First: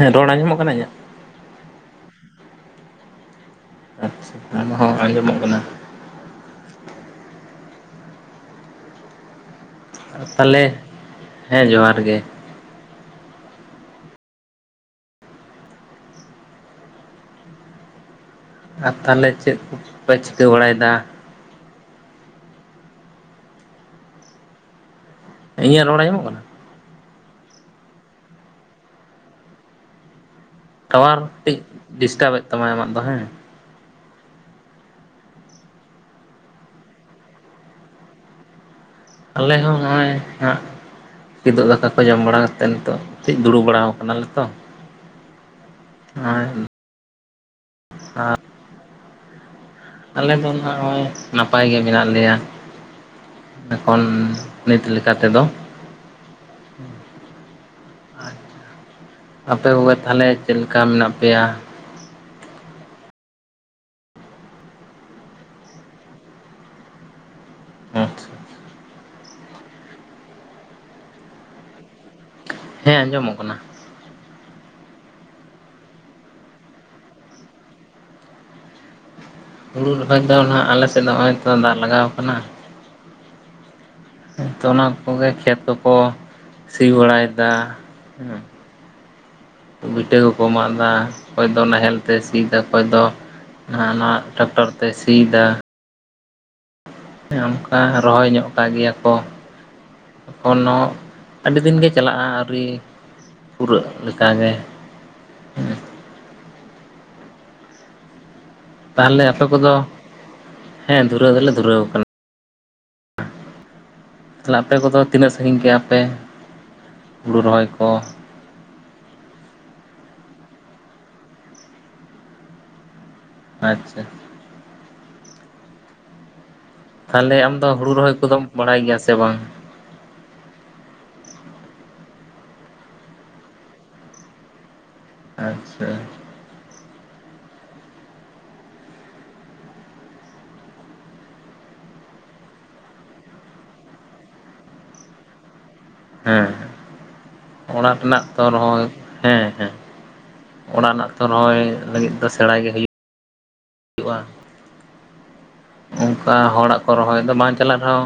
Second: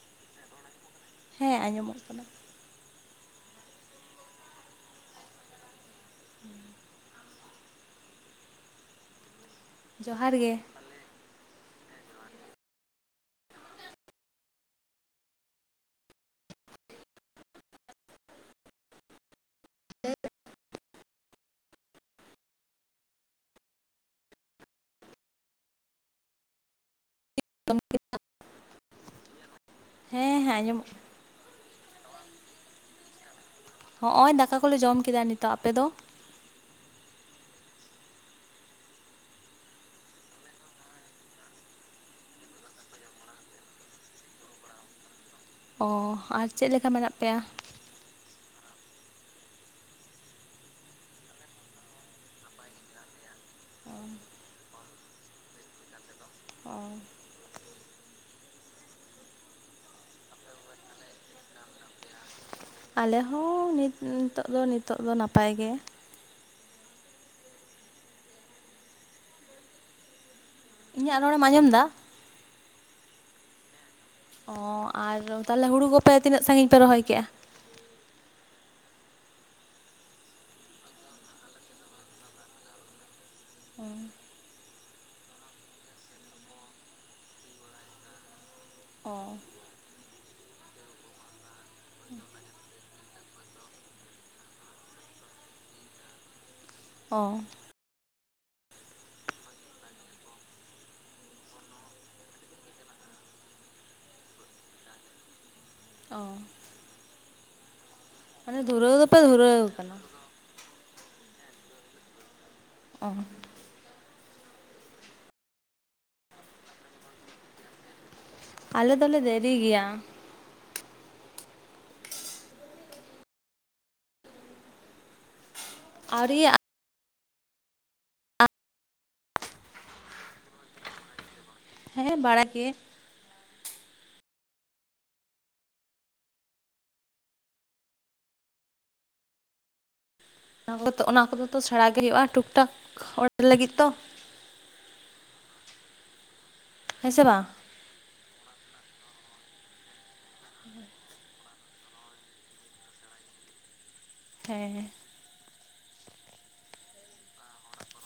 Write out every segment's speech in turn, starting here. ᱦᱮᱸ ᱨᱚᱲ ᱟᱸᱡᱚᱢ ᱚᱜ ᱠᱟᱱᱟ ᱤᱧᱟᱹᱜ? ᱦᱮᱸ ᱟᱸᱡᱚᱢᱚᱜ ᱠᱟᱱᱟ ᱾ ᱟᱨᱪᱪᱷᱟ ᱟᱢ ᱦᱚᱸ ᱟᱸᱡᱚᱢᱚᱜ ᱠᱟᱱᱟ ᱾ ᱡᱚᱦᱟᱨ ᱜᱮ ᱛᱟᱞᱮ ᱦᱮᱸ ᱡᱚᱦᱟᱨ ᱜᱮ ᱾ ᱟᱨ ᱛᱟᱦᱞᱮ ᱪᱮᱫ ᱠᱚᱯᱮ ᱪᱤᱠᱟᱹ ᱵᱟᱲᱟᱭ ᱫᱟ? ᱤᱧᱟᱹᱜ ᱨᱚᱲ ᱟᱸᱡᱚᱢᱚᱜ ᱠᱟᱱᱟ? [inaudible] ᱦᱮᱸ ᱦᱮᱸ ᱟᱸᱡᱚᱢᱚᱜ ᱠᱟᱱᱟ᱾ ᱴᱟᱣᱟᱨ ᱴᱤᱡ ᱰᱤᱥᱴᱟᱵ ᱮᱫ ᱛᱟᱢᱟ ᱟᱢᱟᱜ ᱫᱚ ᱦᱮᱸ ᱦᱚᱜᱼᱚᱭ ᱫᱟᱠᱟ ᱠᱚᱞᱮ ᱡᱚᱢ ᱠᱮᱫᱟ ᱱᱤᱛᱚᱜ ᱟᱯᱮ ᱫᱚ? ᱟᱞᱮ ᱦᱚᱸ ᱦᱚᱜᱼᱚᱭ ᱦᱟᱸᱜ ᱾ ᱠᱤᱸᱫᱩᱜ ᱫᱟᱠᱟ ᱠᱚ ᱡᱚᱢ ᱵᱟᱲᱟ ᱠᱟᱛᱮᱫ ᱱᱤᱛᱚᱜ ᱠᱟᱹᱡ ᱫᱩᱲᱩᱵ ᱵᱟᱲᱟ ᱠᱟᱱᱟ ᱞᱮ ᱛᱚ ᱾ ᱚ ᱟᱨ ᱪᱮᱜ ᱞᱮᱠᱟ ᱢᱮᱱᱟᱜ ᱯᱮᱭᱟ? [inaudible] ᱟᱞᱮ ᱫᱚ ᱱᱟᱸᱜᱼᱚᱭ ᱱᱟᱯᱟᱭ ᱜᱮ ᱢᱮᱱᱟᱜ ᱞᱮᱭᱟ ᱾ ᱮᱠᱷᱚᱱ ᱱᱤᱛ ᱞᱮᱠᱟ ᱛᱮᱫᱚ ᱚ ᱾ ᱟᱪᱪᱷᱟ ᱟᱯᱮ ᱠᱚᱜᱮ ᱛᱟᱦᱞᱮ ᱪᱮᱞᱠᱟ ᱢᱮᱱᱟᱜ ᱯᱮᱭᱟ? ᱟᱞᱮ ᱦᱚᱸ ᱱᱤᱛ ᱱᱤᱛᱚᱜ ᱫᱚ ᱱᱤᱛᱚᱜ ᱫᱚ ᱱᱟᱯᱟᱭ ᱜᱮ ᱾ ᱟᱪᱪᱷᱟ, ᱤᱧᱟᱹᱜ ᱨᱚᱲ ᱮᱢ ᱟᱸᱡᱚᱢ ᱫᱟ? ᱦᱮᱸ ᱟᱸᱡᱚᱢ ᱚᱜ ᱠᱟᱱᱟ ᱾ ᱚ ᱟᱨ ᱛᱟᱦᱞᱮ ᱦᱩᱲᱩ ᱠᱚᱯᱮ ᱛᱤᱱᱟᱹᱜ ᱥᱟᱸᱜᱤᱧ ᱯᱮ ᱨᱚᱦᱚᱭ ᱠᱮᱜᱼᱟ? ᱦᱩᱲᱩ ᱨᱚᱦᱚᱭ ᱫᱚ ᱱᱟᱸᱜ ᱟᱞᱮ ᱥᱮᱫ ᱱᱚᱸᱜᱼᱚᱭ ᱛᱚ ᱫᱟᱜ ᱞᱟᱜᱟᱣ ᱠᱟᱱᱟ᱾ ᱚ᱾ ᱦᱮᱸ ᱛᱚ ᱚᱱᱟ ᱠᱚᱜᱮ ᱠᱷᱮᱛ ᱠᱚ ᱥᱤ ᱵᱟᱲᱟᱭ ᱫᱟ ᱦᱮᱸ᱾ ᱚ᱾ ᱵᱤᱴᱟᱹ ᱠᱚᱠᱚ ᱢᱟᱜ ᱫᱟ ᱚᱠᱚᱭ ᱫᱚ ᱱᱟᱸᱦᱮᱞ ᱛᱮ ᱥᱤᱭ ᱫᱟ, ᱚᱠᱚᱭ ᱫᱚ ᱟ ᱱᱚᱣᱟ ᱱᱟᱣᱟ ᱴᱨᱟᱠᱴᱚᱨ ᱛᱮᱭ ᱥᱤᱭ ᱫᱟ, ᱚ ᱦᱮᱸ ᱚᱱᱠᱟ ᱨᱚᱦᱚᱭ ᱧᱚᱜ ᱠᱟᱜ ᱜᱮᱭᱟ ᱠᱚ᱾ ᱮᱠᱷᱚᱱᱚᱸ ᱟᱹᱰᱤ ᱫᱤᱱ ᱜᱮ ᱪᱟᱞᱟᱜᱼᱟ, ᱟᱹᱣᱨᱤ ᱯᱩᱨᱟᱹᱜ ᱞᱮᱠᱟᱜᱮ ᱦᱩᱸ᱾ ᱚ᱾ ᱢᱟᱱᱮ ᱫᱷᱩᱨᱟᱹᱣ ᱫᱚᱯᱮ ᱛᱟᱦᱚᱞᱮ ᱟᱯᱮ ᱫᱷᱩᱨᱟᱹᱣ ᱠᱚᱫᱚ ᱠᱟᱱᱟ? ᱦᱮᱸ ᱫᱷᱩᱨᱟᱹᱣ ᱫᱚᱞᱮ ᱫᱷᱩᱨᱟᱹᱣ ᱠᱟᱱᱟ᱾ ᱚᱸ᱾ ᱛᱟᱦᱞᱮ ᱟᱯᱮ ᱠᱚᱫᱚ ᱛᱤᱱᱟᱹᱜ ᱥᱟᱝᱜᱤᱧ ᱠᱮᱜᱼᱟ ᱯᱮ ᱦᱩᱲᱩ ᱨᱚᱦᱚᱭ ᱠᱚ? ᱟᱞᱮ ᱫᱚᱞᱮ ᱫᱮᱨᱤ ᱜᱮᱭᱟ᱾ ᱟᱪᱪᱷᱟ᱾ ᱟᱣᱨᱤᱭᱟᱜ ᱛᱟᱦᱞᱮ ᱟᱢ ᱫᱚ ᱦᱩᱲᱩ ᱨᱚᱦᱚᱭ ᱠᱚᱫᱚᱢ ᱵᱟᱲᱟᱭ ᱜᱮᱭᱟ ᱥᱮ ᱵᱟᱝ? ᱦᱮᱸ ᱵᱟᱲᱟᱭ ᱜᱮᱭᱟᱹᱧ᱾ ᱟᱪᱪᱷᱟ᱾ ᱚᱱᱟ ᱠᱚ ᱚᱱᱟ ᱠᱚᱫᱚ ᱛᱚ ᱥᱮᱬᱟ ᱜᱮ ᱦᱩᱭᱩᱜᱼᱟ ᱴᱩᱠ ᱴᱷᱟᱠ ᱚᱲᱟᱜ ᱞᱟᱹᱜᱤᱫ ᱛᱚ᱾ ᱦᱮᱸ ᱦᱮᱸ᱾ ᱦᱮᱸᱥᱮ ᱵᱟᱝ? ᱚᱲᱟᱜ ᱨᱮᱱᱟᱜ ᱛᱚ ᱨᱚᱦᱚᱭ ᱦᱮᱸ ᱦᱮᱸ ᱚᱲᱟᱜ ᱨᱮᱱᱟᱜ ᱛᱚ ᱨᱚᱦᱚᱭ ᱞᱟᱹᱜᱤᱫ ᱫᱚ ᱥᱮᱬᱟᱭ ᱜᱮ ᱦᱩᱭᱩᱜ ᱦᱮᱸ᱾ ᱚᱝᱠᱟ ᱦᱚᱲᱟᱜ ᱠᱚ ᱨᱚᱦᱚᱭ ᱫᱚ ᱵᱟᱝ ᱪᱟᱞᱟᱜ ᱨᱮᱦᱚᱸ,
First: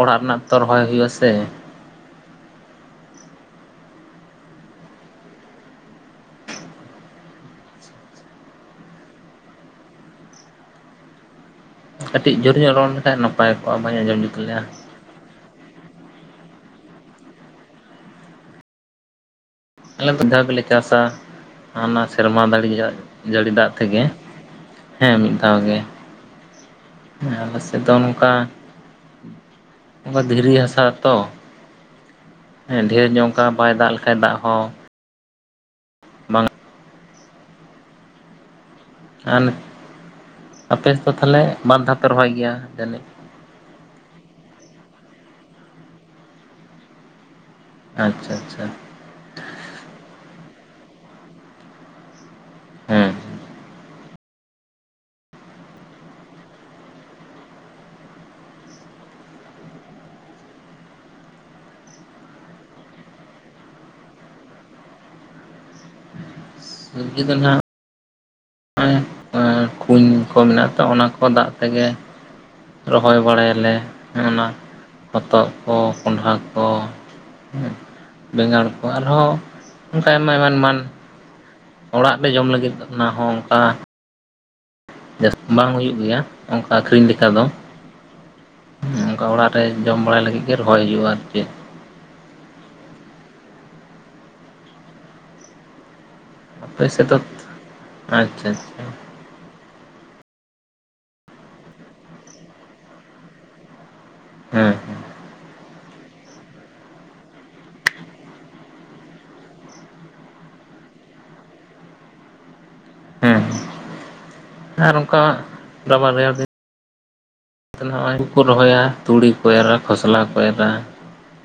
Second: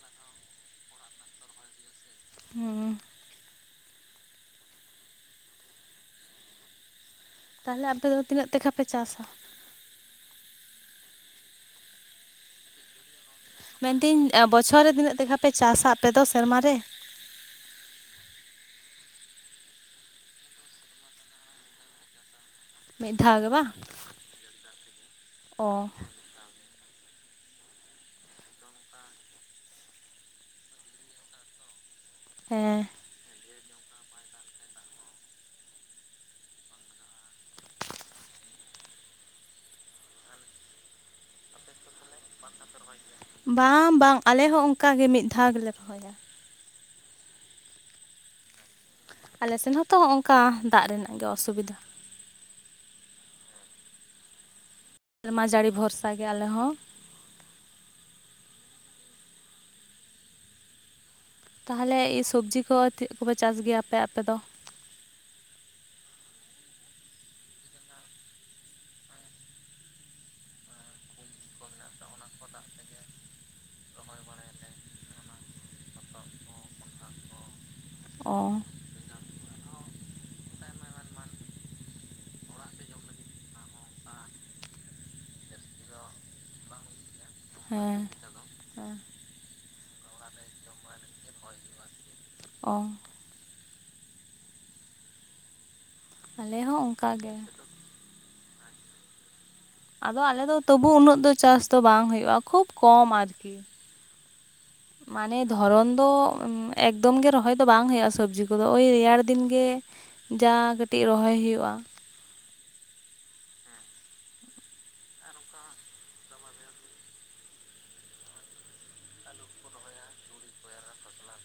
ᱚᱲᱟᱜ ᱨᱮᱱᱟᱜ ᱛᱚ ᱨᱚᱦᱚᱭ ᱦᱩᱭᱩᱜ ᱟᱥᱮ? ᱦᱩᱸ᱾ ᱛᱟᱦᱚᱞᱮ ᱟᱯᱮᱚ ᱫᱚ ᱛᱤᱱᱟᱹᱜ ᱛᱮᱠᱷᱟ ᱯᱮ ᱪᱟᱥᱟ? ᱠᱟᱹᱴᱤᱡ ᱡᱳᱨ ᱧᱚᱜ ᱨᱚᱲ ᱞᱮᱠᱷᱟᱡ ᱱᱟ ᱢᱮᱱᱫᱤᱧ ᱵᱚᱪᱷᱚᱨ ᱨᱮ ᱛᱤᱱᱟᱹᱜ ᱛᱮᱠᱷᱟ ᱯᱮ ᱪᱟᱥᱟ ᱟᱯᱮ ᱫᱚ ᱥᱮᱨᱢᱟ ᱨᱮ? ᱟᱞᱮ ᱫᱚ ᱢᱤᱫᱫᱷᱟᱣ ᱜᱮᱞᱮ ᱪᱟᱥᱟ ᱦᱟᱸᱱᱟ ᱥᱮᱨᱢᱟ ᱫᱟᱲᱤ ᱢᱤᱫ ᱫᱷᱟᱣ ᱜᱮ ᱡᱟᱹᱲᱤ ᱵᱟᱝ? ᱫᱟᱜ ᱛᱮᱜᱮ᱾ ᱦᱮᱸ ᱢᱤᱫ ᱫᱷᱟᱣ ᱜᱮ, ᱚ ᱟᱞᱮ ᱥᱮᱫ ᱫᱚ ᱚᱱᱠᱟ ᱚᱱᱠᱟ ᱫᱷᱤᱨᱤ ᱦᱟᱥᱟ ᱛᱚ, ᱦᱮᱸ ᱰᱷᱮᱨ ᱧᱚᱜ ᱚᱝᱠᱟ ᱵᱟᱭ ᱫᱟᱜ ᱞᱮᱠᱷᱟᱡ ᱫᱟᱜ ᱦᱚᱸ ᱵᱟᱝ ᱟᱨ ᱟᱯᱮᱥᱮᱫᱚ ᱛᱟᱦᱞᱮ ᱵᱟᱨ ᱫᱷᱟᱣ ᱯᱮ ᱨᱚᱦᱚᱭ ᱜᱮᱭᱟ ᱡᱟᱹᱱᱤᱡ? ᱵᱟᱝ ᱵᱟᱝ ᱟᱞᱮ ᱦᱚᱸ ᱚᱝᱠᱟᱜᱮ ᱢᱤᱫ ᱫᱷᱟᱣ ᱜᱮᱞᱮ ᱨᱚᱦᱚᱭᱟ᱾ ᱟᱪᱪᱷᱟ ᱟᱪᱪᱷᱟ᱾ ᱟᱞᱮ ᱥᱮᱱ ᱦᱚᱸᱛᱚᱜ ᱦᱚᱸᱜ ᱚᱝᱠᱟ ᱫᱟᱜ ᱨᱮᱱᱟᱜ ᱜᱮ ᱚᱥᱩᱵᱤᱫᱟ᱾ ᱦᱩᱸ ᱦᱩᱸ᱾ ᱥᱮᱨᱢᱟ ᱡᱟᱹᱲᱤ ᱵᱷᱚᱨᱥᱟ ᱜᱮ ᱟᱞᱮ ᱦᱚᱸ᱾ ᱛᱟᱦᱚᱞᱮ ᱤᱥᱚᱵᱽᱡᱤ ᱠᱚ ᱪᱮᱫ ᱠᱚᱯᱮ ᱪᱟᱥ ᱜᱮᱭᱟ ᱟᱯᱮ ᱟᱯᱮ ᱫᱚ? ᱥᱚᱵᱡᱤ ᱫᱚ ᱱᱟᱦᱟᱸᱜ ᱠᱩᱧ ᱠᱚ ᱢᱮᱱᱟᱜᱼᱟ ᱛᱚ, ᱚᱱᱟ ᱠᱚ ᱫᱟᱜ ᱛᱮᱜᱮ ᱨᱚᱦᱚᱭ ᱵᱟᱲᱟᱭ ᱟᱞᱮ ᱾ ᱚᱱᱟ ᱦᱚᱛᱚᱫ ᱠᱚ ᱠᱚᱸᱰᱷᱟ ᱠᱚ ᱚ ᱵᱮᱸᱜᱟᱲ ᱟᱨᱦᱚᱸ ᱚᱱᱠᱟ ᱟᱭᱢᱟ ᱮᱢᱟᱱ ᱮᱢᱟᱱ ᱚᱲᱟᱜ ᱨᱮ ᱡᱚᱢ ᱞᱟᱹᱜᱤᱫ ᱚᱱᱟ ᱦᱚᱸ ᱚᱱᱠᱟ ᱡᱟᱹᱥᱛᱤ ᱵᱟᱝ ᱦᱩᱭᱩᱜ ᱜᱮᱭᱟ, ᱚᱱᱠᱟ ᱟᱹᱠᱷᱨᱤᱧ ᱞᱮᱠᱟ ᱫᱚ᱾ ᱦᱮᱸ ᱦᱮᱸ ᱚᱱᱠᱟ ᱚᱲᱟᱜ ᱨᱮ ᱡᱚᱢ ᱵᱟᱲᱟᱭ ᱞᱟᱹᱜᱤᱫ ᱜᱮ ᱨᱚᱦᱚᱭ ᱦᱩᱭᱩᱜᱼᱟ ᱟᱨ ᱪᱮᱫ ᱾ ᱚ ᱟᱞᱮ ᱦᱚᱸ ᱟᱯᱮ ᱥᱮᱫ ᱚᱱᱠᱟ ᱛᱚ, ᱜᱮ᱾ ᱟᱪᱪᱷᱟ, ᱟᱪᱪᱷᱟ ᱾ ᱟᱫᱚ ᱟᱞᱮ ᱫᱚ ᱛᱚᱵᱩ ᱩᱱᱟᱹᱜ ᱫᱚ ᱪᱟᱥ ᱫᱚ ᱵᱟᱝ ᱦᱳᱭᱳᱜᱼᱟ, ᱠᱷᱩᱵ ᱠᱚᱢ ᱟᱨᱠᱤ ᱾ ᱦᱮᱸ ᱾ ᱢᱟᱱᱮ ᱫᱷᱚᱨᱚᱱ ᱫᱚ ᱮᱠᱫᱚᱢ ᱜᱮ, ᱨᱚᱦᱚᱭ ᱫᱚ ᱵᱟᱝ ᱦᱩᱭᱩᱜᱼᱟ, ᱥᱚᱵᱽᱡᱤ ᱠᱚᱫᱚ ᱳᱭ ᱨᱮᱭᱟᱲ ᱫᱤᱱ ᱜᱮ ᱡᱟ ᱠᱟᱹᱴᱤᱡ ᱨᱚᱦᱚᱭ ᱦᱩᱭᱩᱜᱼᱟ ᱾ ᱦᱮᱸ ᱟᱨ ᱚᱱᱠᱟ ᱫᱚ ᱵᱟ ᱨᱮᱭᱟᱲ ᱫᱤᱱ ᱛᱟᱦᱚᱞᱮ ᱱᱚᱜᱼᱚᱭ ᱨᱚᱦᱚᱭᱟ ᱛᱩᱲᱤ ᱠᱚ ᱮᱨᱟ, ᱠᱷᱚᱥᱞᱟ ᱠᱚ ᱮᱨᱟ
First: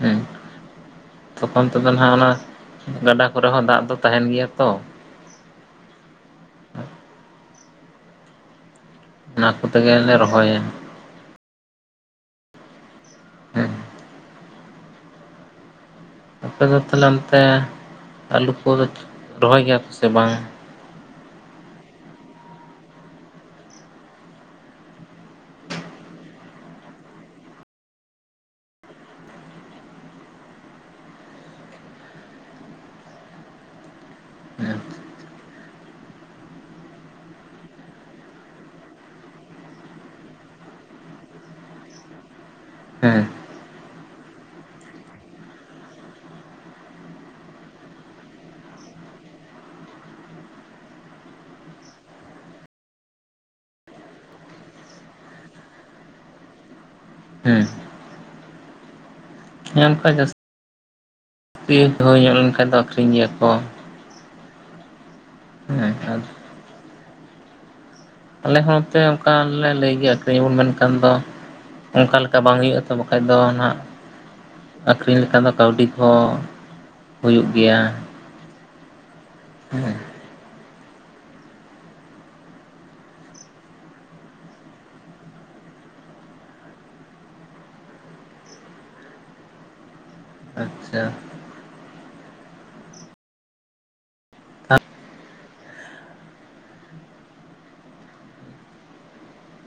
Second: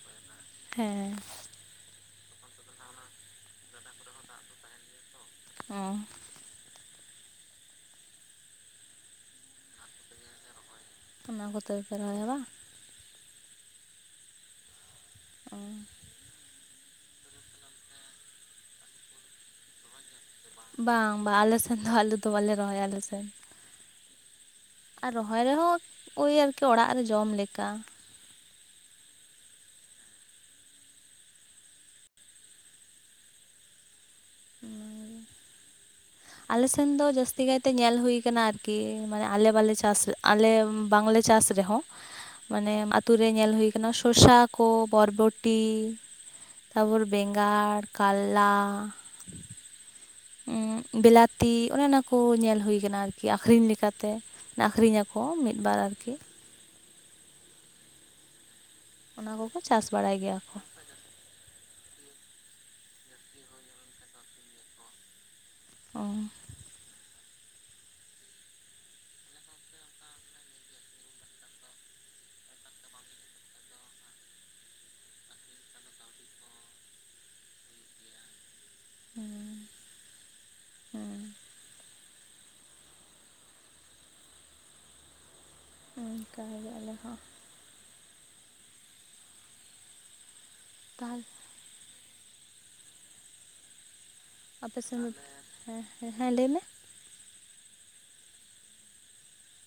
ᱦᱮᱸ ᱾ ᱦᱮᱸ ᱾ ᱛᱚᱠᱷᱚᱱ ᱛᱮᱫᱚ ᱱᱟᱦᱟᱜ ᱚᱱᱟ ᱜᱟᱰᱟ ᱠᱚᱨᱮ ᱦᱚᱸ ᱫᱟᱜ ᱫᱚ ᱛᱟᱦᱮᱸᱱ ᱜᱮᱭᱟ ᱛᱚ᱾ ᱦᱚᱸ ᱾ ᱚᱱᱟ ᱠᱚ ᱛᱮᱜᱮᱞᱮ ᱨᱚᱦᱚᱭᱟ ᱾ ᱚᱱᱟ ᱠᱚᱛᱮ ᱜᱮ ᱯᱮ ᱨᱚᱦᱚᱭᱟ ᱵᱟᱝ ᱾ ᱦᱮᱸ ᱾ ᱚ ᱟᱯᱮ ᱫᱚ ᱛᱟᱦᱚᱞᱮ ᱚᱱᱛᱮ ᱟᱞᱩ ᱠᱚᱫᱚ ᱨᱚᱦᱚᱭ ᱜᱮᱭᱟ ᱯᱮ ᱥᱮ ᱵᱟᱝ? ᱵᱟᱝ, ᱵᱟᱝ ᱟᱞᱮ ᱥᱮᱱ ᱫᱚ ᱟᱞᱩ ᱫᱚ ᱵᱟᱞᱮ ᱨᱚᱦᱚᱭᱟ ᱟᱞᱮᱥᱮᱱ ᱾ ᱟᱨ ᱨᱚᱦᱚᱭ ᱨᱮᱦᱚᱸ ᱳᱭ ᱟᱨᱠᱤ ᱚᱲᱟᱜ ᱨᱮ ᱡᱚᱢ ᱞᱮᱠᱟ ᱾ ᱦᱮᱸ ᱚᱱᱟ ᱜᱮ ᱾ [inaudible] ᱟᱞᱮ ᱥᱮᱱ ᱫᱚ ᱡᱟᱹᱥᱛᱤ ᱠᱟᱭ ᱛᱮ ᱧᱮᱞ ᱦᱩᱭ ᱠᱟᱱᱟ, ᱟᱨᱠᱤ ᱢᱟᱱᱮ ᱟᱞᱮ ᱵᱟᱞᱮ ᱪᱟᱥ ᱟᱞᱮ ᱵᱟᱝ ᱞᱮ ᱪᱟᱥ ᱨᱮᱦᱚᱸ ᱢᱟᱱᱮ ᱟᱹᱛᱩ ᱦᱮᱸ ᱨᱮ ᱧᱮᱞ ᱦᱩᱭ ᱟᱠᱟᱱᱟ, ᱥᱚᱥᱟ ᱠᱚ ᱵᱚᱨᱵᱚᱴᱤ ᱛᱟᱨᱯᱚᱨ ᱵᱮᱸᱜᱟᱲ ᱠᱟᱞᱞᱟ ᱩᱸ ᱵᱮᱞᱟᱛᱤ ᱚᱱᱮ ᱚᱱᱟ ᱠᱚ, ᱧᱮᱞ ᱦᱩᱭ ᱟᱠᱟᱱᱟ ᱟᱨᱠᱤ ᱟᱹᱠᱷᱨᱤᱧ ᱞᱮᱠᱟ ᱛᱮ ᱾ ᱟᱹᱠᱷᱨᱤᱧ ᱟᱠᱚ ᱢᱤᱫ ᱵᱟᱨ ᱟᱨᱠᱤ ᱾ ᱦᱮᱸ ᱚᱱᱟ ᱠᱚᱠᱚ ᱪᱟᱥ ᱚᱱᱠᱟ ᱵᱟᱲᱟᱭ ᱜᱮᱭᱟ ᱡᱟᱹᱥᱛᱤ ᱠᱚ ᱾ ᱦᱩᱭ ᱧᱚᱜ ᱞᱮᱱᱠᱷᱟᱱ ᱫᱚ ᱟᱹᱠᱷᱨᱤᱧ ᱜᱮᱭᱟ ᱠᱚ ᱾ ᱦᱮᱸ ᱚ ᱟᱨ ᱟᱞᱮ ᱦᱚᱸᱛᱮ ᱚᱱᱠᱟᱞ ᱞᱮ ᱞᱟᱹᱭ ᱜᱮᱭᱟ ᱟᱹᱠᱷᱨᱤᱧ ᱩᱱ ᱢᱮᱱᱠᱷᱟᱱ ᱫᱚ ᱚᱱᱠᱟ ᱞᱮᱠᱟ ᱵᱟᱝ ᱦᱩᱭᱩᱜᱼᱟ ᱛᱚ, ᱵᱟᱠᱷᱟᱡ ᱫᱚ ᱱᱟᱦᱟᱜ ᱟᱹᱠᱷᱨᱤᱧ ᱞᱮᱠᱷᱟᱱ ᱫᱚ ᱠᱟᱹᱣᱰᱤ ᱠᱚ ᱦᱩᱭᱩᱜ ᱜᱮᱭᱟ ᱾ ᱦᱮᱸ ᱾ [inaudible] ᱦᱮᱸ ᱾ ᱚᱱᱠᱟ ᱜᱮ ᱟᱞᱮ ᱦᱚᱸ ᱾ ᱟᱪᱪᱷᱟ ᱾ ᱛᱟᱦᱚᱞᱮ ᱟᱯᱮᱥᱮᱱ ᱦᱮᱸ, ᱦᱮᱸ ᱞᱟᱹᱭ ᱢᱮ ᱾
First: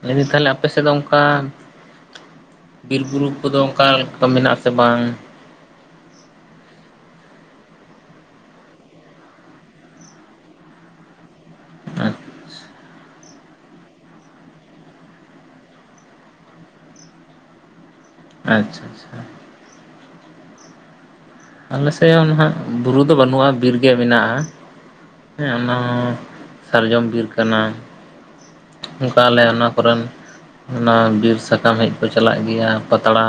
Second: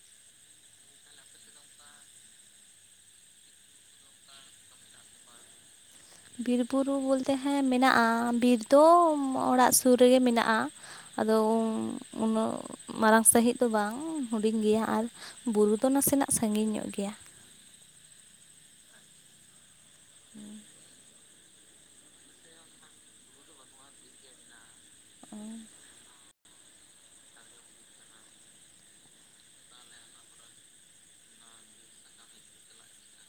ᱞᱟᱹᱭ ᱫᱟᱧ ᱛᱟᱦᱚᱞᱮ ᱟᱯᱮ ᱥᱮᱫ ᱫᱚ ᱚᱱᱠᱟ ᱵᱤᱨ ᱵᱩᱨᱩ ᱠᱚᱫᱚ ᱚᱱᱠᱟ ᱞᱮᱠᱟ ᱢᱮᱱᱟᱜᱼᱟ ᱥᱮ ᱵᱟᱝ? ᱵᱤᱨ ᱵᱩᱨᱩ ᱵᱚᱞᱛᱮ ᱦᱮᱸ ᱢᱮᱱᱟᱜᱼᱟ, ᱵᱤᱨ ᱫᱚ ᱚᱲᱟᱜ ᱥᱩᱨ ᱨᱮᱜᱮ ᱢᱮᱱᱟᱜᱼᱟ ᱾ ᱟᱫᱚ ᱟᱪ ᱩᱱᱟᱹᱜ ᱢᱟᱨᱟᱝ ᱥᱟᱺᱦᱤᱡ ᱫᱚ ᱵᱟᱝ, ᱦᱩᱰᱤᱧ ᱜᱮᱭᱟ ᱟᱨ ᱵᱩᱨᱩ ᱫᱚ ᱱᱟᱥᱮᱱᱟᱜ ᱥᱟᱺᱜᱤᱧ ᱧᱚᱜ ᱜᱮᱭᱟ ᱾ ᱟᱪᱪᱷᱟ, ᱟᱪᱪᱷᱟ ᱦᱮᱸ ᱾ [inaudible] ᱟᱞᱮᱥᱮᱫ ᱦᱚᱸ ᱱᱟᱦᱟᱜ ᱵᱩᱨᱩ ᱫᱚ ᱵᱟᱹᱱᱩᱜᱼᱟ, ᱵᱤᱨ ᱜᱮ ᱢᱮᱱᱟᱜᱼᱟ ᱾ ᱦᱮᱸ ᱚᱱᱟ ᱦᱚᱸ ᱥᱟᱨᱡᱚᱢ ᱵᱤᱨ ᱠᱟᱱᱟ ᱾ ᱚᱱᱠᱟ ᱟᱞᱮ ᱚᱱᱟ ᱠᱚᱨᱮᱱ ᱚᱱᱟ ᱵᱤᱨ ᱥᱟᱠᱟᱢ ᱦᱮᱡ ᱠᱚ ᱪᱟᱞᱟᱜ ᱜᱮᱭᱟ, ᱯᱟᱛᱲᱟ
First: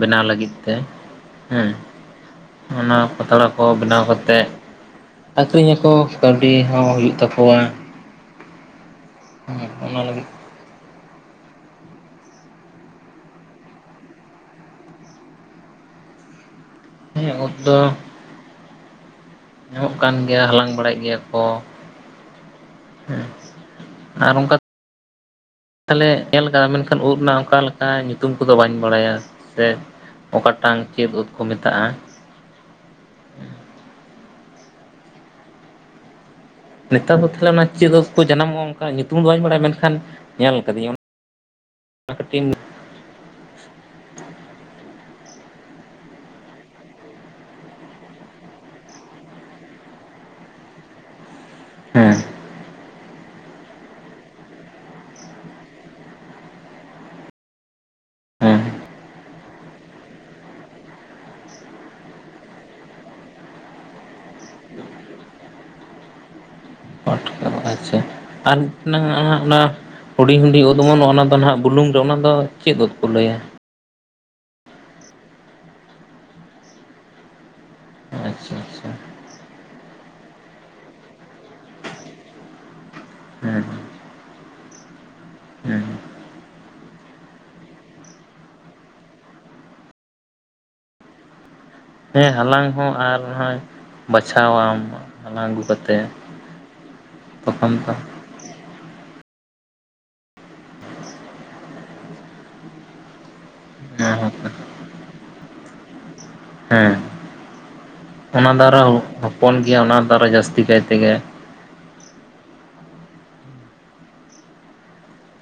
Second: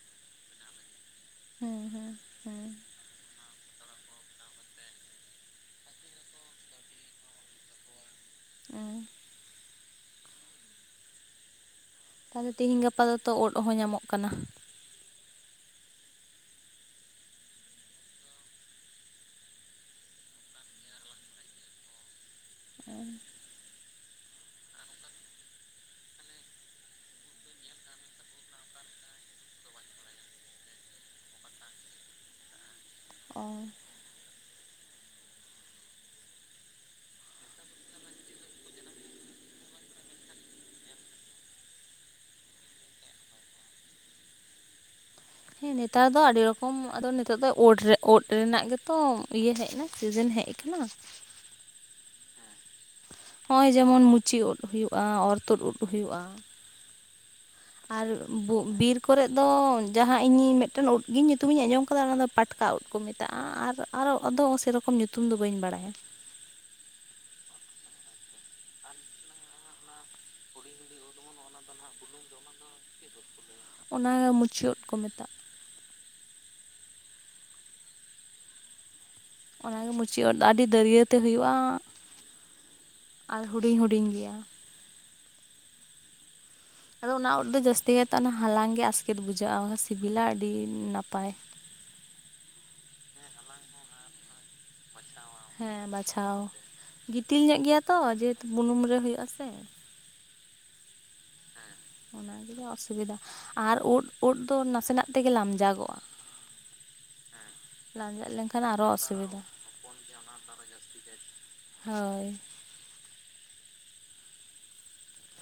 ᱵᱮᱱᱟᱣ ᱞᱟᱹᱜᱤᱫ ᱛᱮ ᱾ ᱦᱮᱸ᱾ ᱚᱱᱟ ᱯᱟᱛᱲᱟ ᱠᱚ ᱵᱮᱱᱟᱣ ᱠᱟᱛᱮᱫ ᱟᱹᱠᱷᱨᱤᱧ ᱟᱠᱚ ᱠᱟᱹᱣᱰᱤ ᱦᱚᱸ ᱦᱩᱭᱩᱜ ᱛᱟᱠᱚᱣᱟ ᱾ ᱦᱮᱸ ᱾ ᱦᱮᱸ ᱚᱱᱟ ᱞᱟᱹᱜᱤᱫ ᱛᱟᱦᱚᱞᱮ ᱛᱮᱦᱮᱧ ᱜᱟᱯᱟ ᱫᱚᱛᱚ ᱩᱫᱽ ᱦᱚᱸ ᱧᱟᱢᱚᱜ ᱠᱟᱱᱟ ᱾ ᱦᱮᱸ ᱩᱫᱽ ᱫᱚ ᱧᱟᱢᱚᱜ ᱠᱟᱱ ᱜᱮᱭᱟ ᱦᱟᱞᱟᱝ ᱵᱟᱲᱟᱭ ᱜᱮᱭᱟ ᱠᱚ ᱦᱮᱸ ᱾ ᱟᱨ ᱚᱱᱠᱟ ᱛᱟᱦᱚᱞᱮ ᱧᱮᱞ ᱟᱠᱟᱫᱟ ᱢᱮᱱᱠᱷᱟᱱ ᱩᱫᱽ ᱨᱮᱱᱟᱜ ᱚᱱᱠᱟ ᱞᱮᱠᱟ ᱧᱩᱛᱩᱢ ᱠᱚᱫᱚ ᱵᱟᱹᱧ ᱵᱟᱲᱟᱭᱟ ᱥᱮ ᱚᱠᱟᱴᱟᱝ ᱪᱮᱫ ᱩᱫᱽ ᱠᱚ ᱢᱮᱛᱟᱜᱼᱟ ᱾ ᱚ ᱱᱮᱛᱟᱨ ᱫᱚ ᱛᱟᱦᱚᱞᱮ ᱚᱱᱟ ᱪᱮᱫ ᱩᱫᱽ ᱠᱚ ᱡᱟᱱᱟᱢᱚᱜᱼᱟ, ᱚᱱᱠᱟ ᱧᱩᱛᱩᱢ ᱫᱚ ᱵᱟᱹᱧ ᱵᱟᱲᱟᱭᱟ ᱢᱮᱱᱠᱷᱟᱱ ᱧᱮᱞ ᱠᱟᱫᱤᱧ ᱚᱱᱟ ᱠᱟᱹᱴᱤᱱ ᱦᱮᱸ ᱱᱮᱛᱟᱨ ᱫᱚ ᱟᱹᱰᱤ ᱨᱚᱠᱚᱢ ᱟᱫᱚ ᱱᱤᱛᱚᱜ ᱫᱚ ᱩᱫᱽ ᱨᱮ ᱩᱫᱽ ᱨᱮᱱᱟᱜ ᱜᱮᱛᱚ ᱤᱭᱟᱹ ᱦᱮᱡ ᱮᱱᱟ ᱥᱤᱡᱮᱱ ᱦᱮᱡ ᱟᱠᱟᱱᱟ ᱾ ᱦᱮᱸ ᱾ ᱱᱚᱜᱼᱚᱭ ᱡᱮᱢᱚᱱ ᱢᱩᱪᱤ ᱩᱫᱽ ᱦᱩᱭᱩᱜᱼᱟ, ᱚᱨ ᱛᱩᱫ ᱩᱫᱽ ᱦᱩᱭᱩᱜᱼᱟ ᱾ ᱟᱨ ᱦᱮᱸ ᱵᱤᱨ ᱠᱚᱨᱮᱫ ᱫᱚ ᱡᱟᱦᱟᱸ ᱤᱧ ᱢᱤᱫᱴᱮᱱ ᱩᱫᱽ ᱜᱮ ᱧᱩᱛᱩᱢ ᱤᱧ ᱟᱸᱡᱚᱢ ᱟᱠᱟᱫᱟ ᱚᱱᱟ ᱯᱟᱴ ᱠᱟ ᱩᱫᱽ ᱠᱚ ᱢᱮᱛᱟᱜᱼᱟ, ᱟᱨᱚ ᱟᱫᱚ ᱥᱮᱨᱚᱠᱚᱢ ᱧᱩᱛᱩᱢ ᱫᱚ ᱵᱟᱹᱧ ᱵᱟᱲᱟᱭᱟ ᱾ ᱯᱟᱴᱠᱟ ᱟᱪᱪᱷᱟ ᱟᱨ ᱢᱤᱫᱴᱟᱝ ᱚᱱᱟ ᱦᱩᱰᱤᱧ ᱦᱩᱰᱤᱧ ᱩᱫᱽ ᱚᱢᱚᱱᱚᱜᱼᱟ, ᱚᱱᱟ ᱫᱚ ᱱᱟᱦᱟᱜ ᱵᱩᱞᱩᱝ ᱨᱮ ᱚᱱᱟ ᱫᱚ ᱪᱮᱫ ᱩᱫᱽ ᱠᱚ ᱞᱟᱹᱭᱟ ᱾ ᱚᱱᱟ ᱜᱮ ᱢᱩᱪᱤ ᱩᱫᱽ ᱠᱚ ᱢᱮᱛᱟᱜᱼᱟ ᱾ ᱟᱪᱪᱷᱟ, ᱟᱪᱪᱷᱟ ᱾ ᱚᱱᱟ ᱜᱮ ᱢᱩᱪᱤ ᱩᱫᱽ ᱫᱚ ᱟᱹᱰᱤ ᱫᱟᱹᱨᱭᱟᱹᱛᱮ ᱦᱩᱭᱩᱜᱼᱟ ᱾ ᱟᱨ ᱦᱮᱸ ᱦᱩᱰᱤᱧ ᱦᱩᱰᱤᱧ ᱜᱮᱭᱟ ᱾ ᱦᱮᱸ ᱾ ᱟᱫᱚ ᱚᱱᱟ ᱩᱫᱽ ᱫᱚ ᱡᱟᱹᱥᱛᱤ ᱠᱟᱭᱛᱮ ᱚᱱᱟ ᱦᱟᱞᱟᱝ ᱜᱮ ᱟᱥᱠᱮᱛ ᱵᱩᱡᱷᱟᱹᱜᱼᱟ, ᱥᱤᱵᱤᱞᱟ ᱟᱹᱰᱤ ᱱᱟᱯᱟᱭ ᱾ ᱦᱮᱸ ᱦᱟᱞᱟᱝ ᱦᱚᱸ ᱟᱨ ᱦᱚᱢ ᱵᱟᱪᱷᱟᱣᱟᱢ ᱾ ᱦᱮᱸ ᱵᱟᱪᱷᱟᱣ ᱜᱤᱛᱤᱞ ᱧᱚᱜ ᱛᱚᱠᱷᱚᱱ ᱜᱮᱭᱟ ᱫᱚ ᱛᱚ, ᱡᱮᱦᱮᱛᱩ ᱵᱩᱱᱩᱢ ᱨᱮ ᱦᱩᱭᱩᱜᱼᱟ ᱥᱮ ᱾ ᱚᱱᱟ ᱜᱮᱞᱮ ᱚᱥᱩᱵᱤᱫᱷᱟ ᱟᱨ ᱩᱫᱽ, ᱩᱫᱽ ᱦᱮᱸ ᱫᱚ ᱱᱟᱥᱮᱱᱟᱜ ᱛᱮᱜᱮ ᱞᱟᱢᱡᱟᱜᱚᱜᱼᱟ ᱾ ᱦᱮᱸ ᱾ ᱚᱱᱟ ᱫᱚ ᱞᱮᱱᱠᱷᱟᱱ ᱟᱨᱚ ᱚᱥᱩᱵᱤᱫᱟ ᱦᱚᱯᱚᱱ ᱜᱮᱭᱟ ᱚᱱᱟ ᱫᱚ ᱟᱨᱚ ᱡᱟᱹᱥᱛᱤ ᱠᱟᱭ ᱛᱮᱜᱮ ᱦᱳᱭ ᱾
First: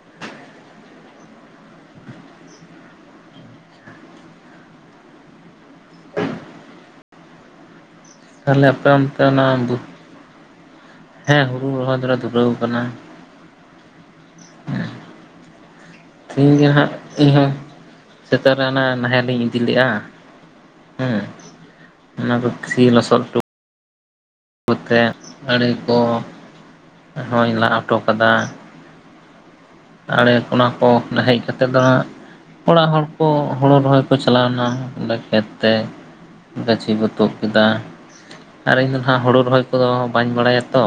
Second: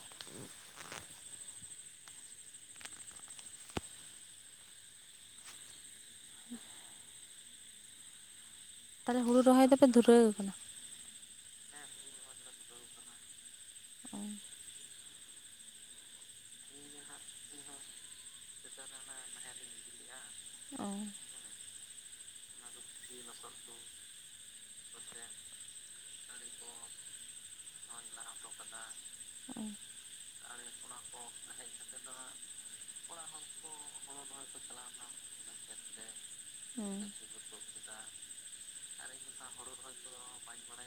[inaudible] [inaudible] ᱛᱟᱦᱚᱞᱮ ᱟᱯᱮ ᱛᱟᱦᱚᱞᱮ ᱚᱱᱛᱮ ᱦᱩᱲᱩ ᱚᱱᱟ ᱨᱚᱦᱚᱭ ᱫᱚᱯᱮ ᱫᱷᱩᱨᱟᱹᱣ ᱟᱠᱟᱱᱟ [inaudible] ᱦᱮᱸ ᱦᱩᱲᱩ ᱨᱚᱦᱚᱭ ᱫᱚᱞᱮ ᱫᱷᱩᱨᱟᱹᱣ ᱟᱠᱟᱱᱟ ᱾ [inaudible] ᱛᱮᱦᱤᱧ ᱜᱮ ᱦᱟᱜ ᱤᱧᱦᱚᱸ ᱥᱮᱛᱟᱜ ᱨᱮ ᱚᱱᱮ ᱱᱟᱦᱮᱞᱤᱧ ᱤᱫᱤ ᱞᱮᱫᱼᱟ ᱾ ᱚ ᱚᱱᱟ ᱫᱚ ᱠᱤᱥᱤ ᱞᱚᱥᱚᱫ ᱴᱩ [inaudible] ᱦᱚᱧ ᱞᱟ ᱦᱚᱴᱚ ᱵᱚᱨᱱᱚ ᱠᱟᱫᱟ ᱦᱚᱴᱚ ᱠᱟᱫᱟ ᱚ ᱟᱲᱮ ᱚᱱᱟ ᱠᱚ ᱛᱟᱦᱮᱡ ᱠᱟᱛᱮᱫ ᱫᱚ ᱱᱟᱜ ᱚᱲᱟᱜ ᱦᱚᱲ ᱠᱚ ᱦᱳᱲᱳ ᱨᱚᱦᱚᱭ ᱠᱚ ᱪᱟᱞᱟᱣ ᱱᱟ ᱚᱸᱰᱮ ᱠᱷᱮᱛ ᱛᱮ ᱾ ᱜᱟᱹᱪᱷᱤ ᱦᱮᱸ ᱜᱚ ᱛᱩᱫ ᱠᱮᱫᱟ ᱟᱨ ᱤᱧᱫᱚ ᱦᱟᱸ ᱦᱳᱲᱳ ᱨᱚᱦᱚᱭ ᱠᱚᱫᱚ ᱵᱟᱹᱧ ᱵᱟᱲᱟᱭᱟ ᱛᱚ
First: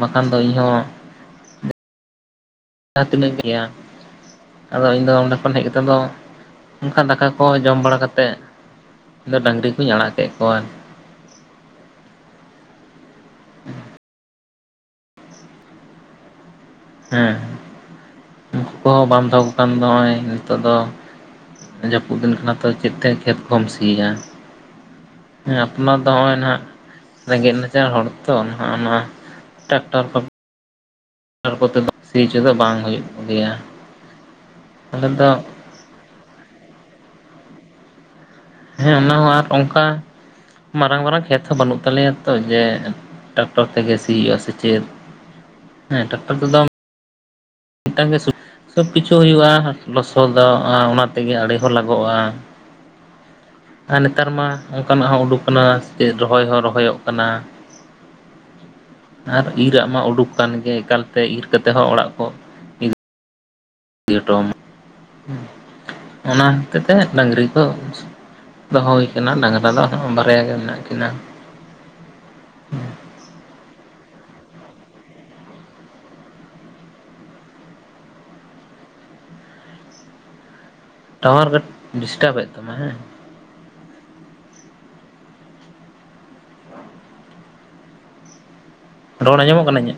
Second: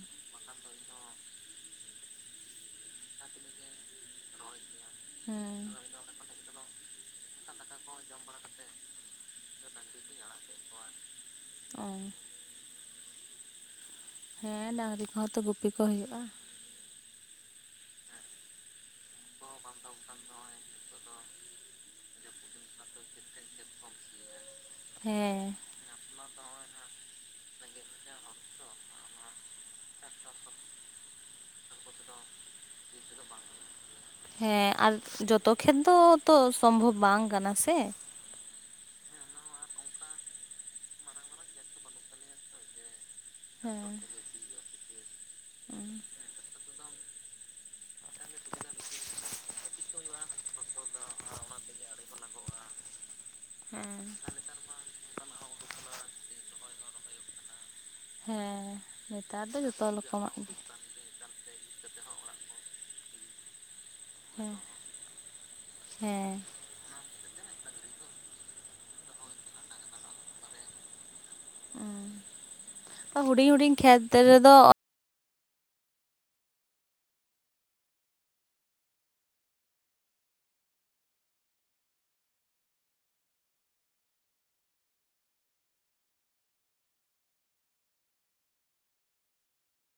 ᱵᱟᱠᱷᱟᱱ ᱫᱚ ᱤᱧᱦᱚᱸ ᱡᱟᱦᱟᱸ ᱛᱤᱱᱟᱹᱜ ᱜᱮᱭᱟ ᱾ ᱟᱫᱚ ᱤᱧ ᱫᱚ ᱚᱸᱰᱮ ᱠᱷᱚᱱ ᱦᱮᱸ ᱦᱮᱡ ᱠᱟᱛᱮᱫ ᱫᱚ ᱚᱱᱠᱟ ᱫᱟᱠᱟ ᱠᱚ ᱡᱚᱢ ᱵᱟᱲᱟ ᱠᱟᱛᱮᱫ ᱾ ᱤᱧ ᱫᱚ ᱰᱟᱹᱝᱨᱤ ᱠᱩᱧ ᱟᱲᱟᱜ ᱠᱮᱫ ᱠᱚᱣᱟ ᱾ ᱚ ᱦᱮᱸ ᱰᱟᱝᱨᱤ ᱠᱚᱦᱚᱸ ᱛᱚ ᱜᱩᱯᱤ ᱠᱚ ᱦᱩᱭᱩᱜᱼᱟ ᱾ ᱦᱮᱸ ᱩᱱᱠᱩ ᱠᱚᱦᱚᱸ ᱵᱟᱢ ᱫᱚᱦᱚᱠᱚ ᱠᱟᱱ ᱱᱚᱜᱼᱚᱭ ᱱᱤᱛᱚᱜ ᱫᱚ ᱡᱟᱹᱯᱩᱫ ᱫᱤᱱ ᱠᱟᱱᱟ ᱾ ᱛᱚ ᱪᱮᱫᱛᱮ ᱠᱷᱮᱛ ᱠᱚᱢ ᱥᱤᱭᱟ ᱦᱮᱸ ᱟᱯᱱᱟᱨ ᱫᱚ ᱱᱚᱜᱼᱚᱭ ᱱᱟᱦᱟᱜ ᱨᱮᱸᱜᱮᱡ ᱱᱟᱪᱟᱨ ᱦᱚᱲ ᱛᱚ ᱱᱟᱦᱟᱜ ᱚᱱᱟ ᱴᱨᱟᱠᱴᱟᱨ ᱠᱚ ᱛᱟᱨ ᱠᱚᱛᱮ ᱫᱚ ᱥᱤ ᱪᱚᱫᱚ ᱵᱟᱝ ᱦᱩᱭᱩᱜ ᱜᱮᱭᱟ ᱦᱮᱸ ᱟᱨ ᱟᱞᱮ ᱫᱚ ᱡᱚᱛᱚ ᱠᱷᱮᱛ ᱫᱚ ᱛᱚ ᱥᱚᱢᱵᱷᱚᱵ ᱵᱟᱝ ᱠᱟᱱᱟ ᱥᱮ ᱦᱮᱸ ᱚᱱᱟ ᱦᱚᱸ ᱟᱨ ᱚᱝᱠᱟ ᱢᱟᱨᱟᱝ ᱢᱟᱨᱟᱝ ᱠᱷᱮᱛ ᱦᱚᱸ ᱵᱟᱹᱱᱩᱜ ᱛᱟᱞᱮᱭᱟ ᱛᱚ ᱡᱮ ᱴᱮᱠᱴᱚᱨ ᱦᱮᱸ ᱛᱮᱜᱮ ᱥᱤᱭᱚᱜᱼᱟ ᱥᱮᱪᱮᱫ ᱦᱮᱸ ᱴᱮᱠᱴᱚᱨ ᱛᱮᱫᱚ ᱾ ᱴᱟᱝ ᱜᱮ ᱥᱩᱠ ᱥᱚᱵ ᱠᱤᱪᱷᱩ ᱦᱩᱭᱩᱜᱼᱟ ᱞᱚᱥᱚᱫ ᱫᱟᱜᱼᱟ ᱚᱱᱟ ᱛᱮᱜᱮ ᱟᱲᱮ ᱦᱚᱸ ᱞᱟᱜᱟᱜᱼᱟ ᱾ ᱦᱮᱸ ᱟᱨ ᱱᱮᱛᱟᱨ ᱢᱟ ᱚᱱᱠᱟᱱᱟᱜ ᱦᱚᱸ ᱩᱰᱩᱠ ᱠᱟᱱᱟ ᱥᱮᱪᱮᱫ ᱨᱚᱦᱚᱭ ᱦᱚᱸ ᱨᱚᱦᱚᱭᱚᱜ ᱠᱟᱱᱟ ᱾ ᱦᱮᱸ ᱟᱨ ᱱᱮᱛᱟᱨ ᱫᱚ ᱤᱨᱟᱜ ᱡᱚᱛᱚ ᱢᱟ ᱩᱰᱩᱠ ᱨᱚᱠᱚᱢᱟᱜ ᱠᱟᱱ ᱜᱮ ᱮᱠᱟᱞᱛᱮ ᱤᱨ ᱠᱟᱛᱮ ᱦᱚᱸ ᱚᱲᱟᱜ ᱠᱚ ᱤᱫᱤ ᱜᱮ [inaudible] ᱦᱮᱸ ᱚᱱᱟ, ᱛᱮᱛᱮ ᱦᱮᱫ ᱰᱟᱹᱝᱨᱤ ᱠᱚ ᱫᱚᱦᱚ ᱦᱳᱭ ᱠᱟᱱᱟ ᱰᱟᱝᱨᱟ ᱫᱚ ᱵᱟᱨᱭᱟ ᱜᱮ ᱢᱮᱱᱟᱜ ᱠᱤᱱᱟ ᱾ ᱚᱻ ᱦᱩᱰᱤᱧ ᱦᱩᱰᱤᱧ ᱠᱷᱮᱛ ᱨᱮᱫᱚ ᱴᱟᱣᱟᱨ ᱠᱟᱹᱴ ᱰᱤᱥᱴᱟᱵ ᱮᱫ ᱛᱟᱢᱟ ᱦᱮᱸ ᱾ ᱨᱚᱲ ᱟᱸᱡᱚᱢᱚᱜ ᱠᱟᱱᱟ ᱤᱧᱟᱜ?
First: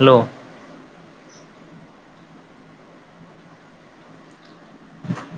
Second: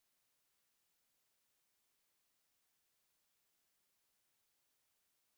ᱦᱮᱞᱳ, [inaudible]